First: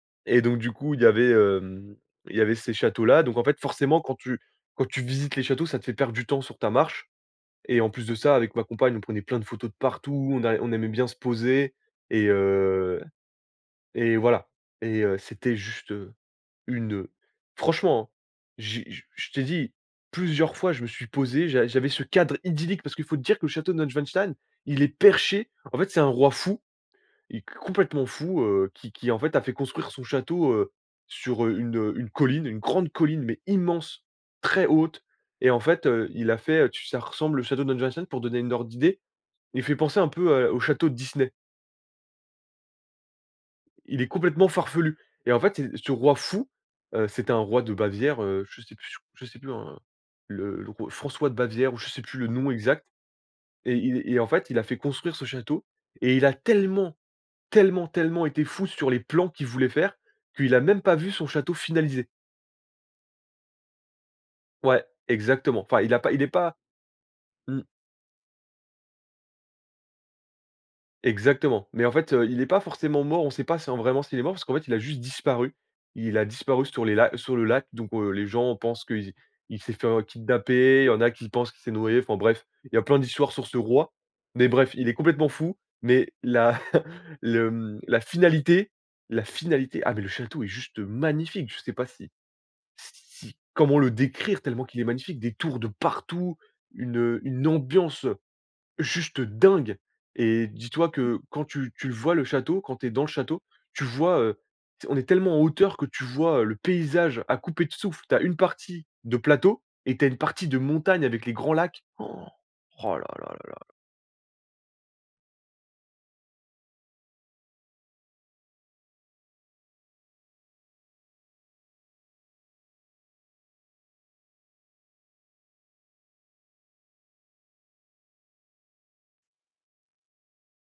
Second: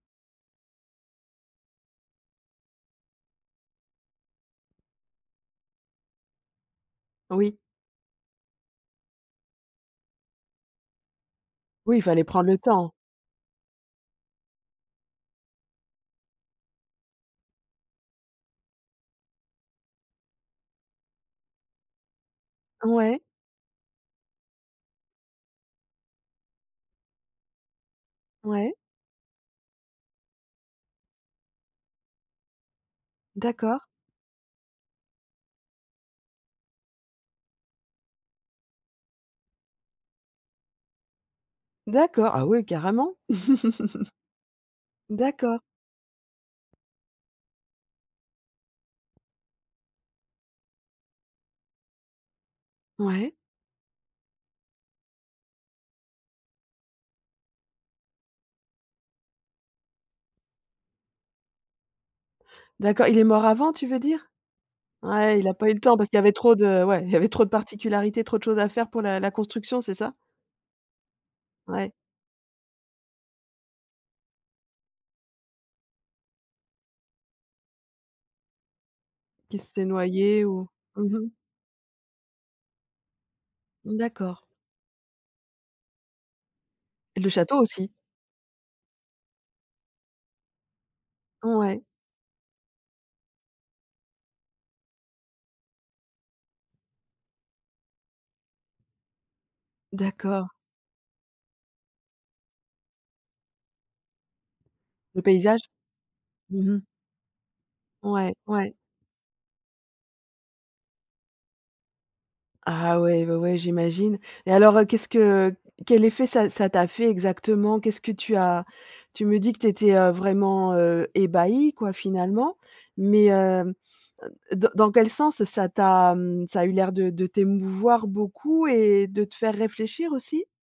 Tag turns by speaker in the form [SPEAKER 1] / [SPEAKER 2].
[SPEAKER 1] Et donc du coup, il y avait, hem, il y avait ces châteaux là. Donc, en fait, forcément, quand tu quand tu visites les châteaux, ça te fait perdre du temps sur ta marche
[SPEAKER 2] Oui.
[SPEAKER 1] et en plus de ça, avec ma compagne, on prenait plein de photos de partout, on a on aimait bien se poser
[SPEAKER 2] Oui, il fallait
[SPEAKER 1] et
[SPEAKER 2] prendre le temps?
[SPEAKER 1] heu et voilà et heu, c'était juste, heu, une, heu franchement, hein, j'ai je je t'ai dit plusieurs fois; je me suis posé, j'a j'avais ce cadre idyllique, parce qu'il faut
[SPEAKER 2] Ouais.
[SPEAKER 1] te dire que le château de Neuschwanstein, il est perché, en fait, c'est un roi fou et complètement fou, heu,
[SPEAKER 2] Ouais.
[SPEAKER 1] qui qui, en fait, a fait construire son château, heu, sur, heu, une une colline, une grande colline, mais
[SPEAKER 2] D'accord.
[SPEAKER 1] immense, très haute et en fait, heu, il a fait, heu, tu ça ressemble le château de Neuschwanstein pour donner une ordre d'idée. Il fait penser un peu à au château de Disney.
[SPEAKER 2] D'accord, ah oui, carrément?
[SPEAKER 1] Il est complètement farfelu et en fait,
[SPEAKER 2] D'accord.
[SPEAKER 1] c'est ce roi fou, heu, c'était un roi de Bavière, heu, je sais plus je sais plus en le le r François de Bavière ou je sais plus le nom exact
[SPEAKER 2] Ouais.
[SPEAKER 1] et il et en fait, il a fait construire ce château et il a tellement, tellement, tellement été fou sur les plans qu'il voulait faire, qu'il a même pas vu son château finalisé.
[SPEAKER 2] D'accord, il est mort avant tu veux dire?
[SPEAKER 1] Ouais,
[SPEAKER 2] Ouais, il a
[SPEAKER 1] exactement,
[SPEAKER 2] pas eu le
[SPEAKER 1] enfin, il
[SPEAKER 2] temps
[SPEAKER 1] a
[SPEAKER 2] parce
[SPEAKER 1] pas
[SPEAKER 2] qu'il y
[SPEAKER 1] il est
[SPEAKER 2] avait trop
[SPEAKER 1] pas
[SPEAKER 2] de ouais, il y avait trop de
[SPEAKER 1] mmh.
[SPEAKER 2] particularités, trop de choses à faire pour la la construction, c'est ça?
[SPEAKER 1] Exactement. Mais
[SPEAKER 2] Ouais.
[SPEAKER 1] en fait, heu, il est pas forcément mort, on sait pas si en vraiment s'il est mort, parce qu'en fait, il a juste disparu. Il a disparu sur les la sur le lac, donc heu, les gens pensent que i
[SPEAKER 2] Qui
[SPEAKER 1] il s'est
[SPEAKER 2] s'était
[SPEAKER 1] fait, heu,
[SPEAKER 2] noyé ou?
[SPEAKER 1] kidnapper, il y en
[SPEAKER 2] Mmh
[SPEAKER 1] a qui
[SPEAKER 2] mh.
[SPEAKER 1] pensent qu'il s'est noyé, enfin bref, il y a plein d'histoires sur ce roi,
[SPEAKER 2] Mmh, d'accord.
[SPEAKER 1] mais bref, il est complètement fou, mais la
[SPEAKER 2] Le
[SPEAKER 1] le,
[SPEAKER 2] château
[SPEAKER 1] hem,
[SPEAKER 2] aussi?
[SPEAKER 1] la finalité la finalité, ah mais le château est juste magnifique, je sais
[SPEAKER 2] Ouais.
[SPEAKER 1] pas si si comment le décrire tellement qu'il est magnifique, des tours de partout, une, heu, une ambiance juste dingue et
[SPEAKER 2] D'accord.
[SPEAKER 1] dis-toi que quand tu tu le vois le château, quand tu es dans le château, tu vois, heu, on est
[SPEAKER 2] Le
[SPEAKER 1] tellement en
[SPEAKER 2] paysage?
[SPEAKER 1] hauteur que tu vois, heu, le
[SPEAKER 2] Mmh mh.
[SPEAKER 1] paysage à couper de souffle. Tu as
[SPEAKER 2] Ouais.
[SPEAKER 1] une
[SPEAKER 2] Ouais.
[SPEAKER 1] partie de plateau et tu as une partie de montagne avec les grands lacs. Han! Oh
[SPEAKER 2] Ah
[SPEAKER 1] là
[SPEAKER 2] ouais,
[SPEAKER 1] là
[SPEAKER 2] ouais,
[SPEAKER 1] là
[SPEAKER 2] ouais,
[SPEAKER 1] là.
[SPEAKER 2] j'imagine et alors, heu, qu'est-ce que quel effet ça ça t'a fait exactement? Qu'est-ce que tu as? Tu me dis que tu étais, heu, vraiment, heu, ébahi, quoi, finalement, mais heu, dans dans quel sens ça t'a, mmh, ça eu l'air de de t'émouvoir beaucoup et de te faire réfléchir aussi?